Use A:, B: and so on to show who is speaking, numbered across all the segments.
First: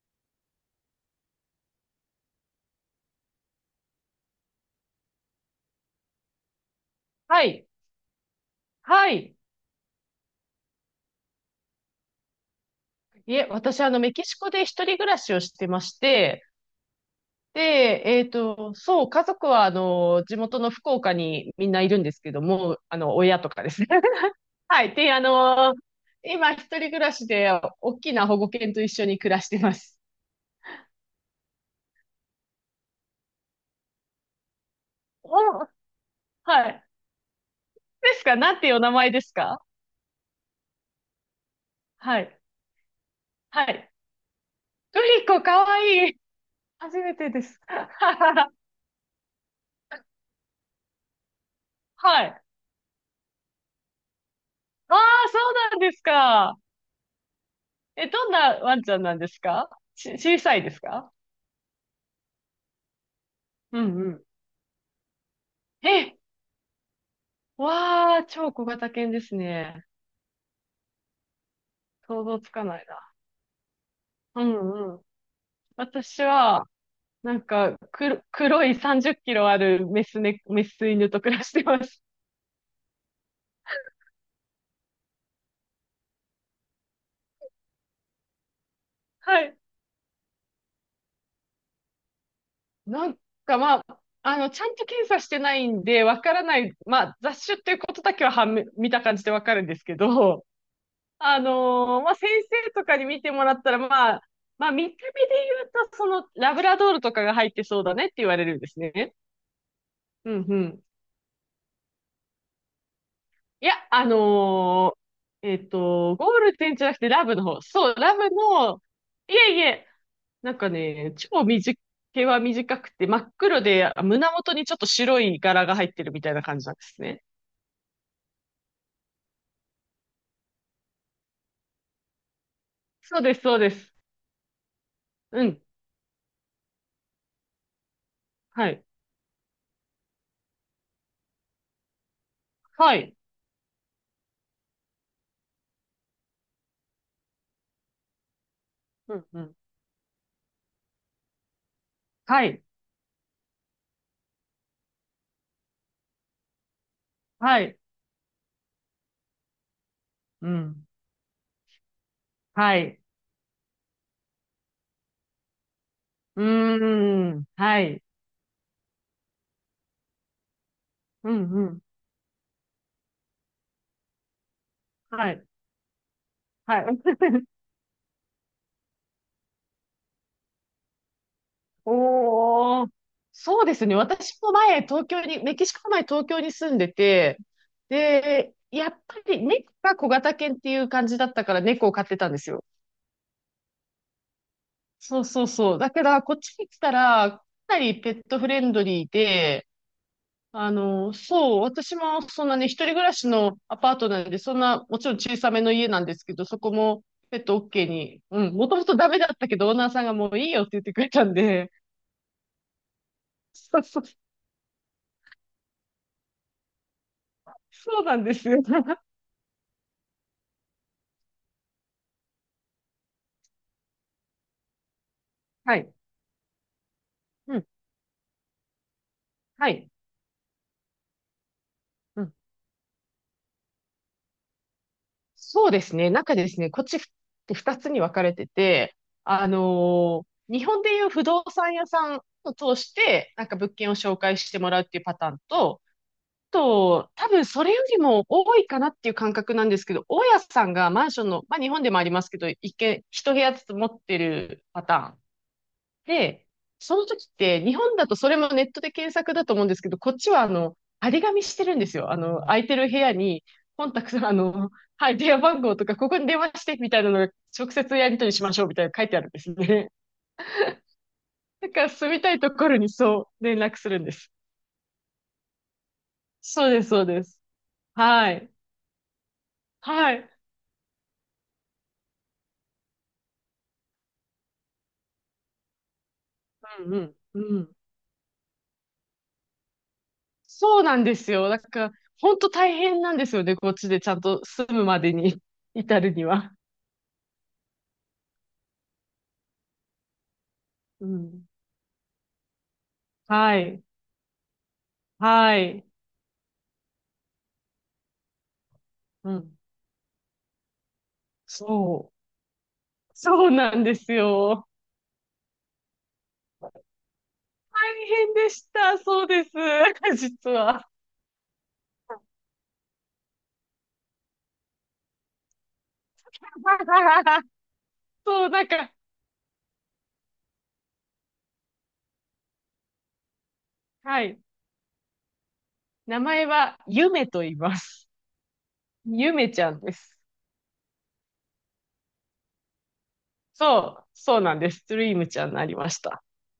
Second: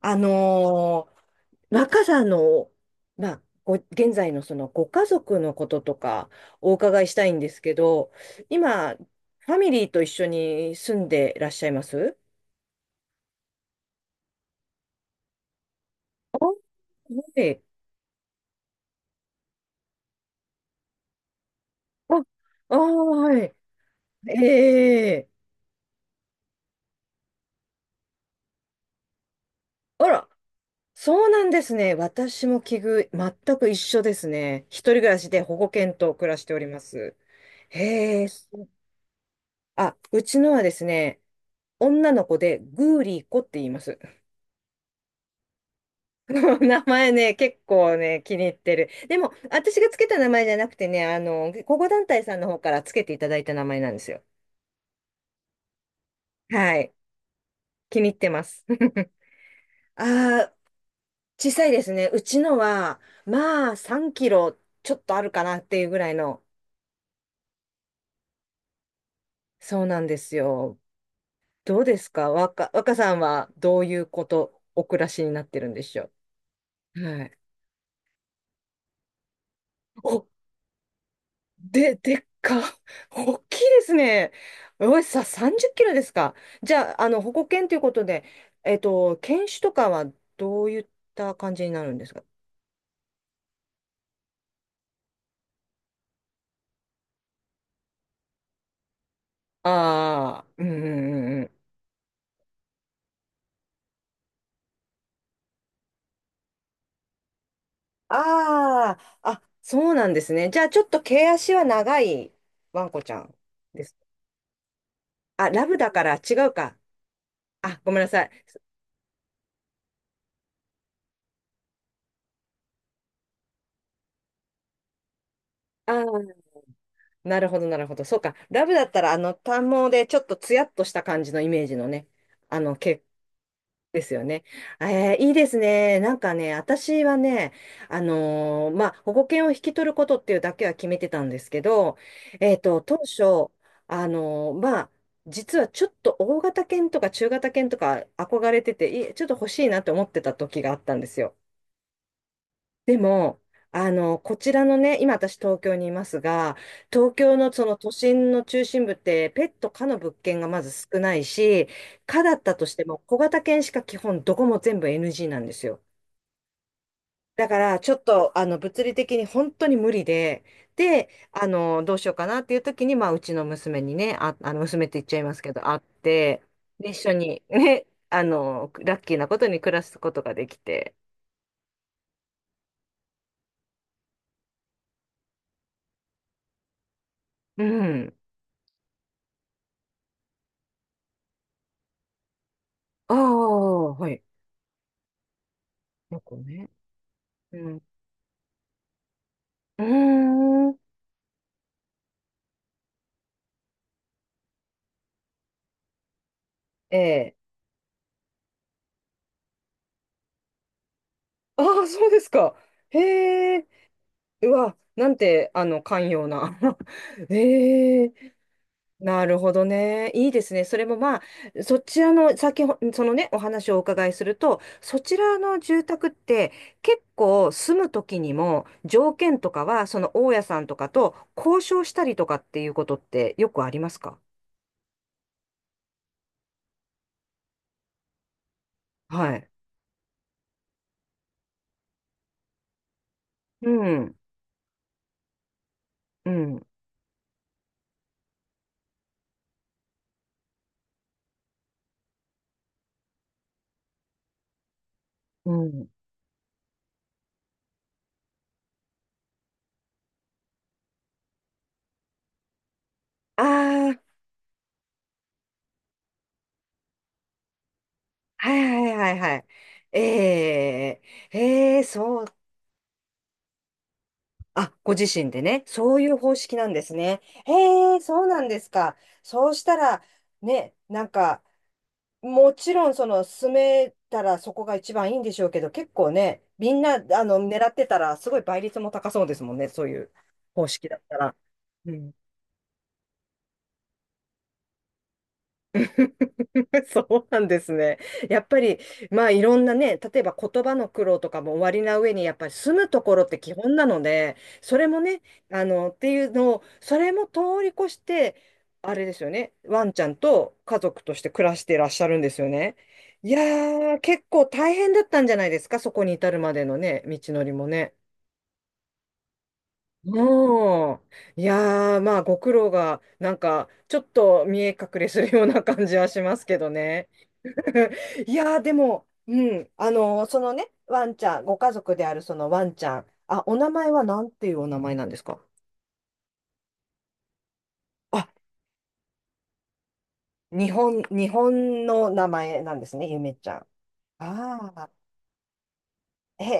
A: あのー若さの、まあ、現在のそのご家族のこととかお伺いしたいん
B: は
A: です
B: い。
A: けど、今、
B: はい。
A: ファミリーと一緒に住んでらっしゃいます？
B: いえ、私、メキシコで一人暮らしをしてまして、
A: はい。
B: で、そう、家族は、地元の福岡にみんないるんで
A: あ、
B: すけど
A: あー、
B: も、親
A: は
B: と
A: い。
B: かですね。はい。で、
A: ええ。
B: 今、一人暮らしで、大きな保護犬と一緒に暮らしてます。
A: あら、そうなんですね。私も奇遇、全く一緒ですね。一人暮らしで保
B: お、
A: 護犬と暮らして
B: は
A: おりま
B: い。
A: す。
B: で
A: へ
B: す
A: え、
B: か、なんていうお名前ですか？
A: あ、うちのはですね、女
B: は
A: の子
B: い。
A: でグーリー子って
B: は
A: 言いま
B: い。
A: す。
B: グリコ、かわいい。
A: 名
B: 初
A: 前
B: めて
A: ね、
B: で
A: 結
B: す。
A: 構ね、気に入 ってる。でも、私がつけた名前じゃなくてね、保護団体
B: はい。
A: さん
B: あ
A: の方からつけていただいた名前なんですよ。
B: あ、そうなんですか。
A: はい。気
B: え、
A: に入って
B: どん
A: ま
B: な
A: す。
B: ワンちゃん なんですか？小
A: あ
B: さ
A: あ、
B: いですか？
A: 小さいですね。うちのは、まあ、
B: うんう
A: 3
B: ん。
A: キロちょっとあるかなっていうぐらい
B: え、
A: の。
B: わあ、超小型犬です
A: そう
B: ね。
A: なんですよ。どうです
B: 想
A: か？
B: 像つかない
A: 若
B: な。
A: さんはどういうこ
B: う
A: と、お
B: んう
A: 暮
B: ん。
A: らしになってるんでしょ
B: 私は、
A: う？は
B: な
A: い。
B: んか、黒い30キロあるメス
A: お、
B: ね、メス犬と暮らしてます。
A: でっか。大きいですね。おい、30キロですか？じゃあ、保護犬ということで、
B: は
A: 犬
B: い。
A: 種とかはどういった感じになるんですか？
B: なんか、まあ、ちゃんと検査してないんで、わからない。まあ、雑種っていうことだけは判明、見た感じでわかるんですけ
A: あ
B: ど、
A: あー、うんうんうんうん。
B: まあ、先生とかに見てもらったら、まあ、まあ、見た目で言うと、その、ラブラドールとかが入ってそうだねって言われるんです
A: あ
B: ね。
A: あ、あ、そうなんで
B: う
A: す
B: ん
A: ね。
B: う
A: じゃあ、ちょ
B: ん。
A: っと毛足は長いワンコちゃん
B: いや、
A: です。あ、ラブだから違
B: ゴー
A: う
B: ルデ
A: か。
B: ンじゃなくてラブの方。
A: あ、
B: そ
A: ご
B: う、
A: めんな
B: ラ
A: さい。
B: ブの、いえいえ、なんかね、毛は短くて、真っ黒で、胸元にちょっと白い柄が入
A: あ
B: ってるみた
A: あ、
B: いな感じなんですね。
A: なるほど、なるほど。そうか。ラブだったら、短毛でちょっとツヤっとした感じのイメージのね、毛
B: そうです、そうです。
A: ですよね。いい
B: う
A: です
B: ん。
A: ね。なんかね、私はね、
B: はい。
A: まあ、保護犬を引き取ることっていうだけは決めてたんですけど、
B: は
A: 当
B: い。
A: 初、まあ、実はちょっと大型犬とか中型犬とか憧れてて、
B: う
A: ちょ
B: ん
A: っと
B: う
A: 欲
B: ん。
A: しいなって思ってた時があったんですよ。
B: はい。
A: でも、こちらのね、今私東京にいますが、東京の
B: は
A: その
B: い。
A: 都心の中心部ってペット可の物件が
B: う
A: まず
B: ん。
A: 少ないし、可だったとし
B: は
A: ても
B: い。
A: 小型犬しか基本どこも全部 NG なんですよ。
B: うーん。
A: だから
B: は
A: ちょ
B: い。
A: っとあの物理的に本当に無理で、で、
B: うんうん。
A: どうしようかなっていう時に、まあうちの娘にね、あ、あの娘って言っちゃい
B: は
A: ます
B: い。
A: けど、会って、
B: はい。
A: で一緒に ね、ラッキーなことに暮らすことができて、
B: おー。そうですね。私も前、東京に、メキシコの前、東京に住んでて、
A: うん。
B: で、やっぱり猫が小型犬っていう感じだったから猫を飼ってたんですよ。
A: ああ、はい。
B: そうそうそう。だから、こ
A: 猫
B: っち
A: ね。
B: に来たら、か
A: う
B: な
A: ん。
B: りペットフレンドリーで、
A: うーん。
B: そう、私もそんなね、一人暮らしのアパートなんで、そんな、もちろん小さめの家なんですけど、そこ
A: え
B: も
A: え。
B: ペット OK に、うん、もともとダメだったけど、オーナーさんがもういいよって言ってくれたん
A: あ
B: で、
A: あ、そうですか。へえ。
B: そうそう、
A: うわ、なんて、寛容な。
B: そ
A: え
B: う
A: え。
B: なんですよ。
A: なるほどね。いいですね。それもまあ、そちらの、そのね、お話をお伺いすると、そちらの
B: は
A: 住
B: い。
A: 宅って、結構
B: うん、
A: 住む時にも、条件とか
B: は
A: は、
B: い。
A: その大家さんとかと交渉したり
B: う
A: と
B: ん。
A: かっていうことってよくありますか？
B: そうですね、中ですね、こっちって二つに分かれてて、
A: は
B: あ
A: い。
B: のー日本でいう不動産屋さんを通して、なんか
A: う
B: 物件を
A: ん。
B: 紹介してもらうっていうパターンと、
A: うん。
B: と、多分それよりも多いかなっていう感覚なんですけど、大家さんがマンションの、まあ日本でもありますけど、一軒、一部屋ずつ持ってるパターン。
A: うん。
B: で、その時って、日本だとそれもネットで検索だと思うんですけど、こっちは張り紙してるんですよ。空いてる部屋
A: あ
B: に、コンタク
A: あ。
B: ト、はい、電話番号とか、ここに電話して、みたいなのが、直接やり取りしま
A: は
B: し
A: い
B: ょう、みたい
A: は
B: なの
A: い
B: 書い
A: は
B: て
A: い
B: あるん
A: は
B: で
A: い。
B: すね。
A: ええ、
B: だ
A: ええ、
B: から住み
A: そう、
B: たいところにそう、連絡するんです。
A: あ、ご自身でね、そういう方式な
B: そう
A: んで
B: です、
A: す
B: そう
A: ね。
B: です。
A: ええ、そう
B: は
A: なん
B: い。
A: ですか。そうしたら、
B: はい。
A: ね、なんか、もちろん、その、住めたらそこが一番いいんでしょうけど、結構ね、みん
B: う
A: な、
B: んうん。う
A: 狙
B: ん。
A: ってたら、すごい倍率も高そうですもんね、そういう方
B: そう
A: 式だ
B: な
A: っ
B: んで
A: た
B: す
A: ら。
B: よ。だから、本当大変なんですよね。こっちでちゃんと住むまでに 至るには。
A: そうなんですね。やっぱり、まあいろんなね、例えば言葉の苦
B: う
A: 労とか
B: ん。
A: も終わりな上に、やっぱり住むところって基
B: は
A: 本
B: い。
A: なので、それもね、
B: はい。
A: っていうのを、それも通り越して、あれですよ
B: う
A: ね、
B: ん。
A: ワンちゃんと家族として暮らしていらっしゃ
B: そう。
A: るんですよね。いや
B: そうなんで
A: ー、
B: す
A: 結構
B: よ。
A: 大変だったんじゃないですか、そこに至るまでのね、道のりも
B: 大
A: ね。
B: 変でした。そうです。実は。
A: もうん。いやー、まあご苦労が、なんか、ちょっと見え隠れするような感じはしますけどね。い
B: そう、
A: やー、
B: なん
A: で
B: か、
A: も、うん、そのね、ワンちゃん、ご家族であるそのワンちゃん、あ、お名前はな
B: は
A: ん
B: い。
A: ていうお名前なんですか？
B: 名前は、ゆめと言います。
A: あ、
B: ゆめちゃんです。
A: 日本の名前なんですね、ゆめちゃん。
B: そう、そうなんで
A: あ
B: す。
A: あ、
B: ドリームちゃんになりました。
A: へ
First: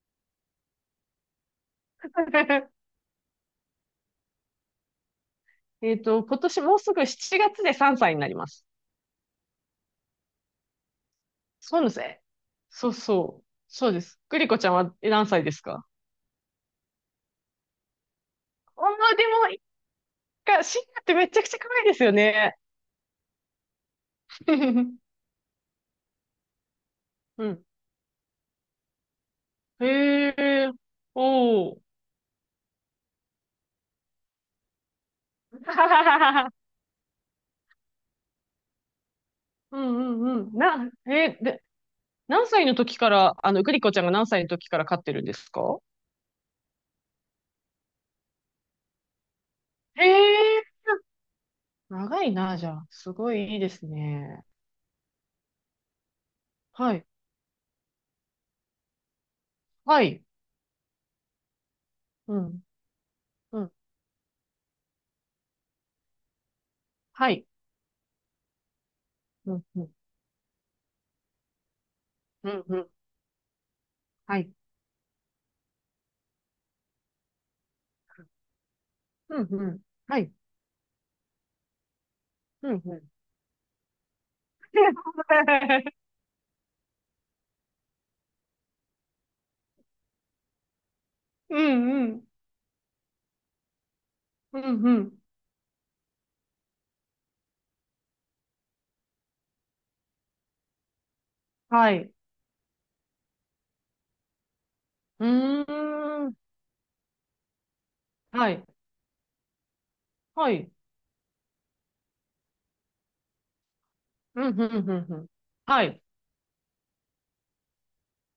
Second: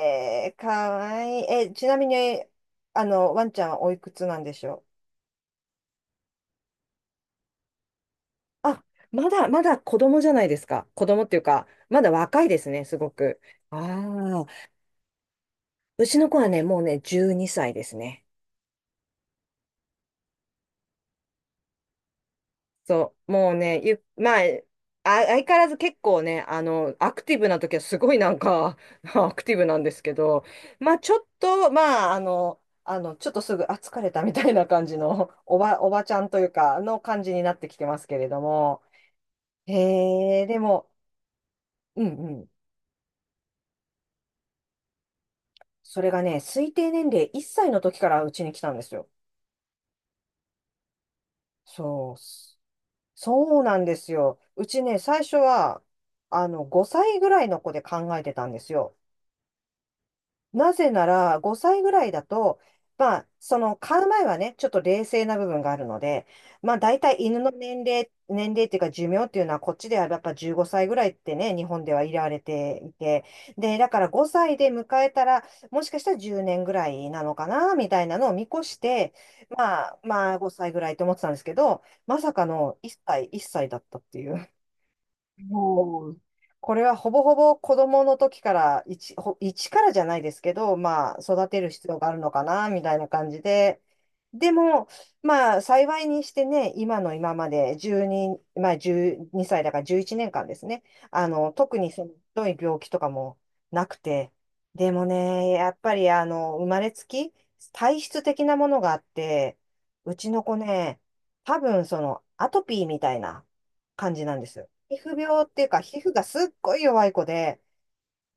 A: え、かわいい。え、ちなみに、ワンちゃんはおいくつなんでしょ
B: 今年もうすぐ7月で3歳になります。
A: う？あ、まだ、まだ子供じゃないですか。子供っていうか、
B: そうなんです
A: まだ
B: ね。
A: 若いですね、
B: そう
A: すご
B: そ
A: く。
B: う。
A: あ
B: そうです。グ
A: あ、
B: リコちゃんは、え、何歳ですか？
A: うちの子はね、もうね、12歳ですね。
B: ああ、でも、一回か、シンガってめちゃくちゃ可愛いですよね。
A: そう、もうね、まあ、あ、相変わらず結構ね、アクティ
B: う
A: ブな
B: ん。
A: 時はすごいなんか、アクティブなん
B: へ
A: ですけど、
B: え、
A: まあ、ちょっと、
B: おお。
A: まあ、ちょっとすぐ、あ、疲れたみたいな感じの、おばちゃんとい うか、の感じになってきてますけれども、
B: うんう
A: へ
B: ん
A: え、
B: うん。
A: でも、
B: な、えーで、
A: うんう
B: 何
A: ん、
B: 歳の時から、グリコちゃんが何歳の時から飼ってるんですか？
A: それがね、推定年齢1歳の時からうちに来たんですよ。
B: へえ、
A: そう、
B: 長いな、じゃあ。すごいい
A: そ
B: い
A: う
B: で
A: なん
B: す
A: ですよ。
B: ね。
A: うちね、最初は、
B: はい。
A: 5歳ぐらいの子で考えてたんですよ。
B: はい。
A: なぜなら、5歳ぐらいだ
B: う
A: と、
B: ん。
A: まあ、そ
B: うん。
A: の、買う前はね、ちょっと冷静な部分があるので、まあ、大体
B: は
A: 犬
B: い。
A: の年齢っていうか寿命っていう
B: う
A: のは、
B: ん
A: こっ
B: う
A: ち
B: ん。
A: ではやっぱ15歳ぐらいってね、日本では入れられ
B: うんう
A: て
B: ん。
A: いて、で、だから
B: は
A: 5
B: い。
A: 歳で迎えたら、もしかしたら10年ぐらいなのかな、みたいなのを見越して、
B: うんうん。
A: まあ、
B: は
A: ま
B: い。
A: あ、5歳ぐらいと思ってたんですけど、まさか
B: う
A: の
B: ん
A: 1
B: うん。
A: 歳、1歳だったっていう。もう、これはほぼほぼ子供の時から、一からじゃないですけど、まあ、育
B: う
A: てる必要
B: ん
A: が
B: う
A: ある
B: ん。
A: のかな、みたいな感じで。で
B: うん
A: も、
B: うん。
A: まあ、幸いにしてね、今の今まで12、まあ、12歳だから11年間ですね。特
B: は
A: にその、
B: い。
A: ひどい病気とかもなくて。でも
B: う
A: ね、やっぱり、
B: ーん。
A: 生まれつき、体質的
B: は
A: な
B: い。
A: ものがあって、うちの
B: は
A: 子
B: い。
A: ね、多分、その、アトピーみたいな感じなん
B: う
A: で
B: ん、
A: すよ。
B: うん、うん、
A: 皮膚
B: うん。
A: 病っていうか、
B: は
A: 皮
B: い。
A: 膚がすっごい弱い子で、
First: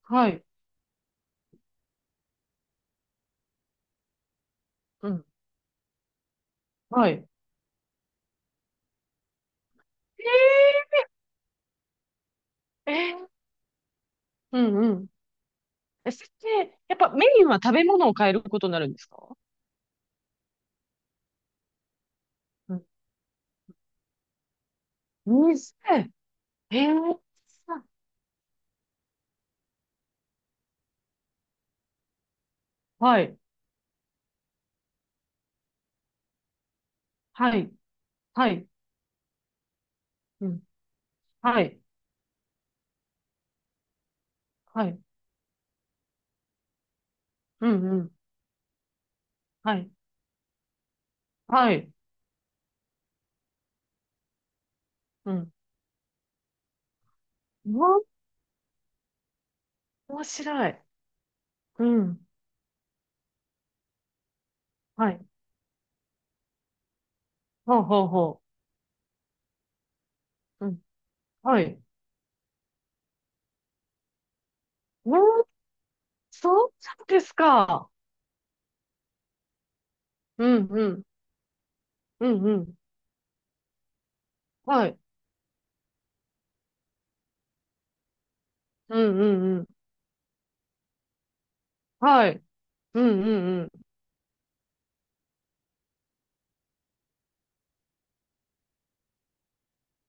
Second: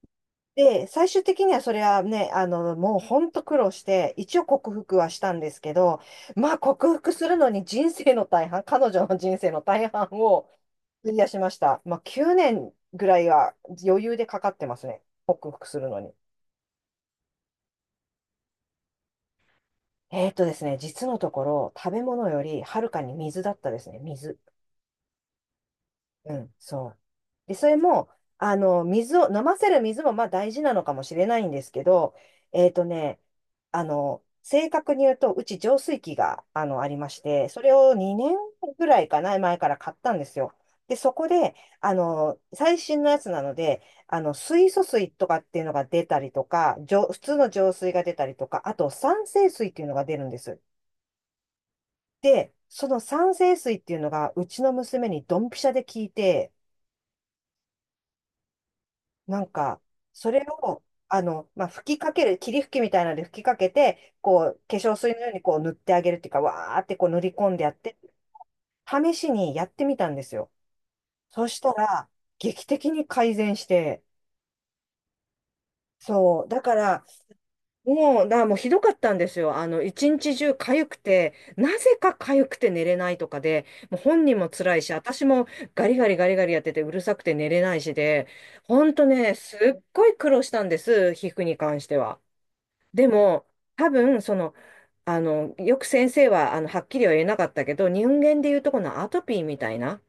B: はい。
A: で、最終的にはそれはね、もうほんと苦労して、一応克服は
B: う
A: し
B: ん。
A: たんですけど、まあ克
B: は
A: 服
B: い。
A: するのに人生の大半、彼女の人生の大半を費やしました。まあ9年
B: えー、
A: ぐ
B: え
A: らい
B: ー、
A: は余裕でかかっ
B: う
A: てます
B: んう
A: ね、
B: ん。
A: 克服するの
B: え、
A: に。
B: それって、やっぱメインは食べ物を変えることになるんですか？
A: ですね、実のところ、食べ物より
B: う
A: は
B: ん。
A: るかに水だったですね、水。
B: 店。
A: うん、そ
B: え
A: う。
B: ー、
A: で、それも、水を、飲ませる水もまあ大事なのかもしれないんですけど、えっとね、
B: はい。
A: 正確に言うと、うち浄水器が、ありまして、
B: は
A: そ
B: い。
A: れを2年
B: はい。
A: ぐらいかな、前から買ったんです
B: う
A: よ。
B: ん。
A: で、そこで、
B: はい。
A: 最新のやつなので、水素
B: はい。
A: 水とかっていうのが出たりとか、普通の
B: うん
A: 浄水
B: う
A: が出
B: ん。
A: たりとか、あと酸性水っ
B: は
A: ていう
B: い。
A: のが出るんです。
B: はい。
A: で、その酸性水っていうのが、うちの娘に
B: う
A: ドン
B: ん。
A: ピシャで聞いて、
B: うわ、
A: なんか、
B: 面
A: それ
B: 白い。
A: を、まあ、
B: う
A: 吹きかけ
B: ん。
A: る、霧吹きみたいなので吹きかけて、こう、化粧
B: は
A: 水の
B: い。
A: ようにこう塗ってあげるっていうか、わーってこう塗り込んでやっ
B: ほう
A: て、
B: ほうほ
A: 試しにやってみたんですよ。
B: う。うん。
A: そし
B: は
A: た
B: い。
A: ら、劇的に改善して、
B: おー、
A: そう、だ
B: そう
A: か
B: そ
A: ら、
B: うですか。
A: もう、だからもうひどかったんですよ。一日
B: う
A: 中
B: ん
A: 痒
B: う
A: く
B: ん。
A: て、なぜか
B: うん
A: 痒く
B: う
A: て
B: ん。
A: 寝れないとかで、もう本人も辛い
B: は
A: し、
B: い。
A: 私もガリガリガリガリやっててうるさくて寝れないしで、ほん
B: う
A: と
B: んう
A: ね、す
B: んうん。
A: っごい苦労したんです、皮膚に関しては。
B: はい。う
A: で
B: んう
A: も、
B: んうん。
A: 多分、よく先生は、はっきりは言えなかったけど、人間でいうとこのアトピーみたいな、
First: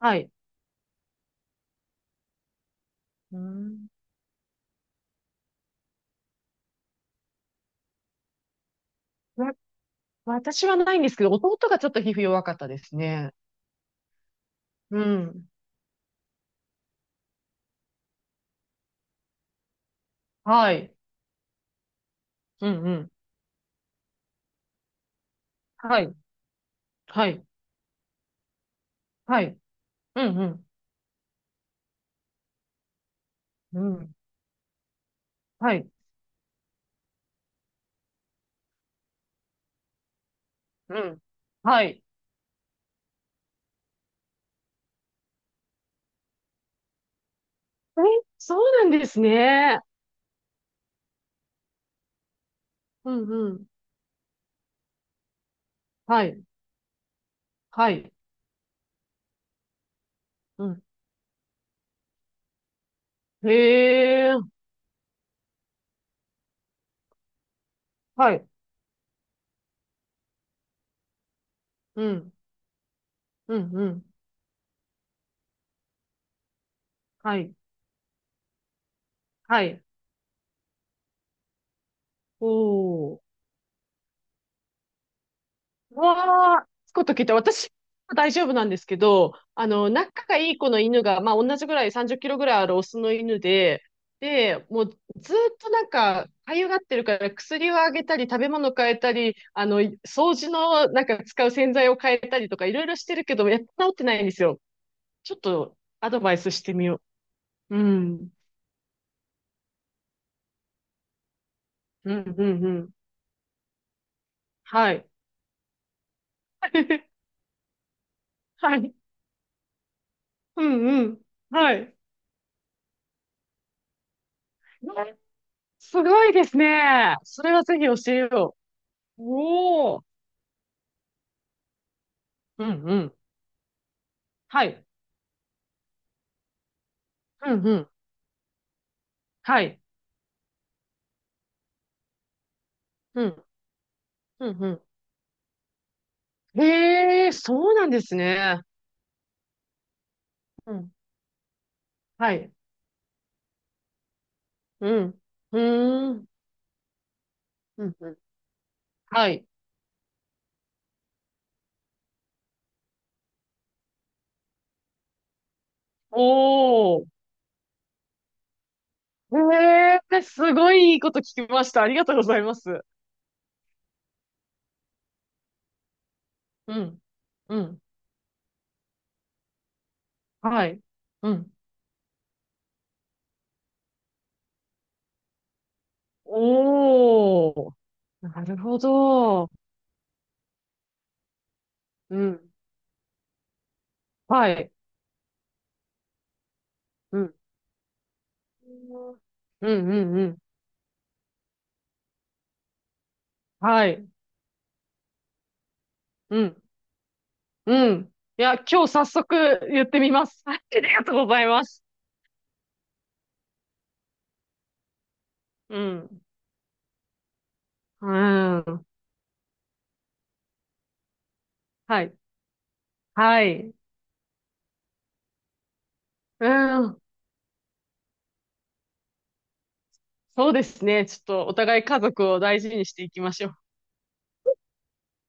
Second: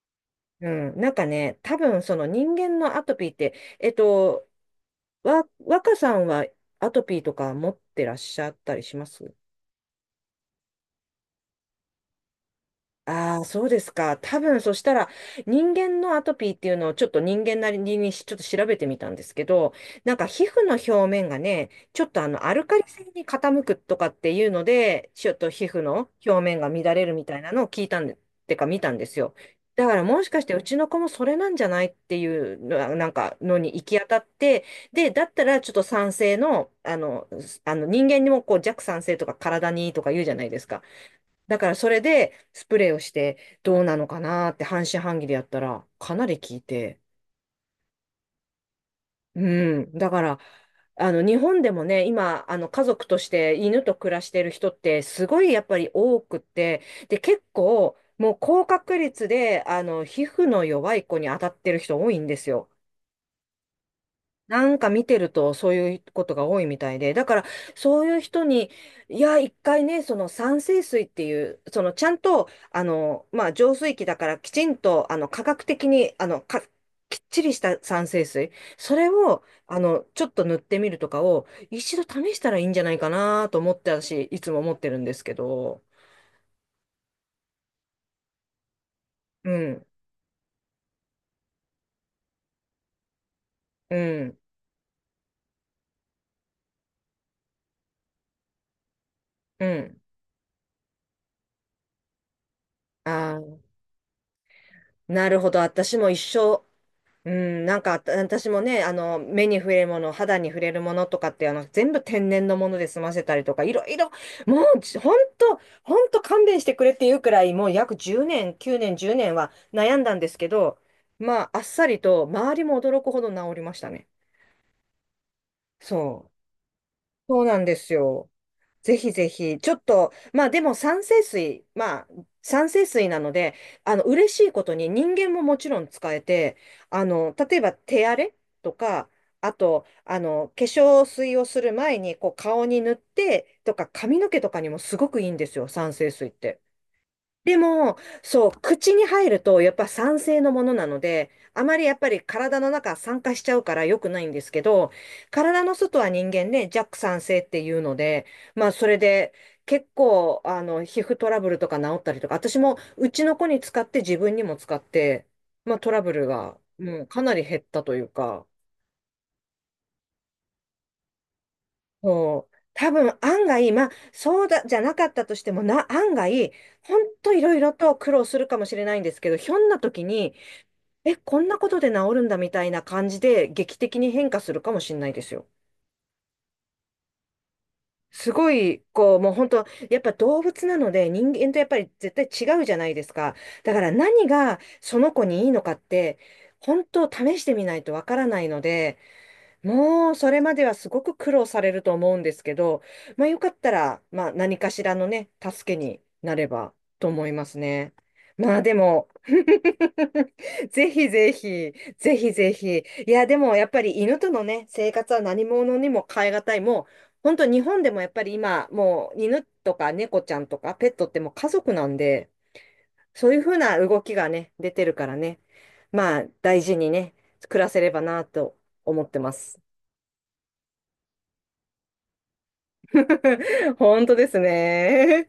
B: はい。
A: うん、なんかね、多分、その人間のアトピーっ
B: う
A: て、
B: ん。
A: えっと、若さんはアトピーとか持ってらっしゃったりします？
B: わ私はないんですけど、弟がちょっと皮膚弱かったですね。
A: ああ、そうですか。多分、そした
B: う
A: ら、
B: ん。
A: 人間のアトピーっていうのをちょっと人間なりにしちょっと調べてみたんですけど、なんか皮膚の
B: はい。
A: 表面がね、ちょっとアル
B: う
A: カ
B: ん
A: リ
B: う
A: 性
B: ん。
A: に傾くとかっていうので、ちょっと皮膚
B: は
A: の
B: い。
A: 表面が乱れるみ
B: は
A: たい
B: い。
A: なのを聞いたんで、ってか見たんですよ。
B: はい。
A: だからも
B: う
A: し
B: ん
A: かし
B: う
A: てう
B: ん。
A: ちの子もそれなんじゃないっていうのなんかのに
B: う
A: 行き当
B: ん。
A: たって、で、だったらちょっ
B: は
A: と
B: い。
A: 酸性の、人間にもこう弱酸性とか体にいいとか言うじゃないですか。
B: うん。
A: だから
B: は
A: それ
B: い。
A: でスプレーをしてどうなのかなって半信半疑でやったらかなり効いて。
B: え、そうなんです
A: う
B: ね。
A: ん。だから、日本でもね、今、家族
B: う
A: とし
B: んう
A: て
B: ん。
A: 犬と暮らしてる人ってすごいやっぱり多
B: は
A: くっ
B: い。
A: て、で、結
B: は
A: 構
B: い。
A: もう高確率で皮膚の
B: うん。
A: 弱い子に当たってる人多いんですよ。
B: へえ。
A: なんか見てるとそういうことが多いみたいで、だからそういう
B: は
A: 人
B: い。
A: に、いや、一回ね、その酸性水っていう、その
B: う
A: ちゃん
B: ん。
A: と、まあ、
B: うん
A: 浄
B: う
A: 水
B: ん。
A: 器だからきちんと、科学的に、きっ
B: は
A: ちり
B: い。
A: した酸性水、それを、
B: はい。
A: ちょっと塗ってみるとかを、一度試し
B: お
A: たらいいんじゃないか
B: お。
A: なと思って、私、いつも思ってるんですけど、
B: うわあ、つくこと聞いた。私は大丈夫なんですけど、
A: うん、
B: 仲がいい子の犬が、まあ、同じぐらい30キロぐらいあるオスの犬で、
A: うん、
B: で、もうずっとなんか、かゆがってるから薬をあげたり、食べ物変えたり、
A: うん。
B: 掃除のなんか使う洗剤を変えたりとか、いろいろしてる
A: あ
B: けど、
A: あ、
B: やっと治ってないんですよ。
A: な
B: ちょっ
A: るほど。
B: と
A: 私も
B: ア
A: 一
B: ドバイス
A: 生、
B: してみよ
A: うん、
B: う。
A: なん
B: う
A: か
B: ん。
A: 私もね、目に触れるもの、肌に触れるものとかって、全部
B: う
A: 天
B: ん、う
A: 然の
B: ん、う
A: もので
B: ん。
A: 済ませたりとか、いろいろ、もう、
B: は
A: じ
B: い。
A: ほんと、ほんと勘弁してくれっていう くらい、もう約10年、
B: は
A: 9
B: い。
A: 年、10年は悩んだんですけ
B: う
A: ど、
B: ん、うん。
A: まあ、あっ
B: は
A: さ
B: い。
A: りと、周りも驚くほど治りましたね。
B: すご
A: そう。
B: いですね。
A: そ
B: そ
A: う
B: れ
A: な
B: は
A: んで
B: ぜひ
A: す
B: 教え
A: よ。
B: よ
A: ぜひ
B: う。
A: ぜひ、ちょっ
B: おお。
A: と、まあでも酸性水、まあ
B: う
A: 酸
B: ん
A: 性
B: う
A: 水
B: ん。
A: なので、嬉しいこ
B: は
A: と
B: い。
A: に人間ももちろん使えて、
B: う
A: 例え
B: ん
A: ば
B: うん。
A: 手荒れとか、あ
B: はい。
A: と、化粧水をする前にこう顔に塗っ
B: うん。
A: てとか、髪の毛と
B: う
A: か
B: ん
A: にも
B: う
A: すごくいいんですよ、酸性水っ
B: ん。
A: て。
B: へえ、
A: で
B: そうなん
A: も、
B: です
A: そう、
B: ね。
A: 口に入ると、やっぱ酸性のも
B: う
A: のな
B: ん。
A: ので、あまりやっぱり
B: はい。
A: 体の中酸化しちゃうから良くないんですけど、
B: うん。う
A: 体の外は
B: ー
A: 人
B: ん。
A: 間ね、弱酸性っていう
B: う
A: の
B: んうん。
A: で、まあそれ
B: は
A: で
B: い。
A: 結構、皮膚トラブルとか治ったりとか、私もうちの子に使って自分にも使って、まあトラブ
B: お
A: ルが、うん、
B: お。
A: かなり減ったというか、
B: へえ、すごいいいこと聞きました。ありがとうござい
A: そう、
B: ます。
A: 多分案外、まあそうだ、じゃなかったとしてもな、案外、
B: う
A: ほ
B: ん。
A: んといろい
B: う
A: ろ
B: ん。
A: と苦労するかもしれないんですけど、ひょんな時に、
B: はい。
A: え、
B: う
A: こん
B: ん。
A: なことで治るんだみたいな感じで劇的に変化するかもしれないですよ。
B: おお。
A: す
B: な
A: ご
B: るほ
A: い、こう、もう本
B: ど。
A: 当、やっぱ動物なので人間とやっぱり絶
B: うん。
A: 対違うじゃないですか。だから何
B: は
A: が
B: い。
A: その子にいいのかって、本当
B: うん。
A: 試してみないとわからないので、
B: うんう
A: もう、
B: んう
A: そ
B: ん。
A: れまではすごく苦労されると思うんですけど、まあ、よかった
B: は
A: ら、
B: い。
A: まあ、何かしらのね、助けにな
B: う
A: れ
B: ん。
A: ばと思います
B: う
A: ね。
B: ん。いや、
A: まあ、で
B: 今日早
A: も、
B: 速言ってみま す。はい、あ
A: ぜ
B: りが
A: ひ
B: とうご
A: ぜ
B: ざいま
A: ひ、
B: す。
A: ぜひぜひ。いや、でも、やっぱり犬とのね、生活は何者
B: う
A: にも
B: ん。
A: 代え難い。もう、本当日本でもや
B: う
A: っぱり今、
B: ん。
A: もう、犬とか猫ちゃんとかペットってもう家族なん
B: はい。
A: で、そういう
B: は
A: ふう
B: い。
A: な動きがね、出てるからね、まあ、
B: う
A: 大事に
B: ん。
A: ね、暮らせればなと思ってます。
B: そうですね。ちょっとお互い家族を大事にしていきましょう。
A: 本当ですね。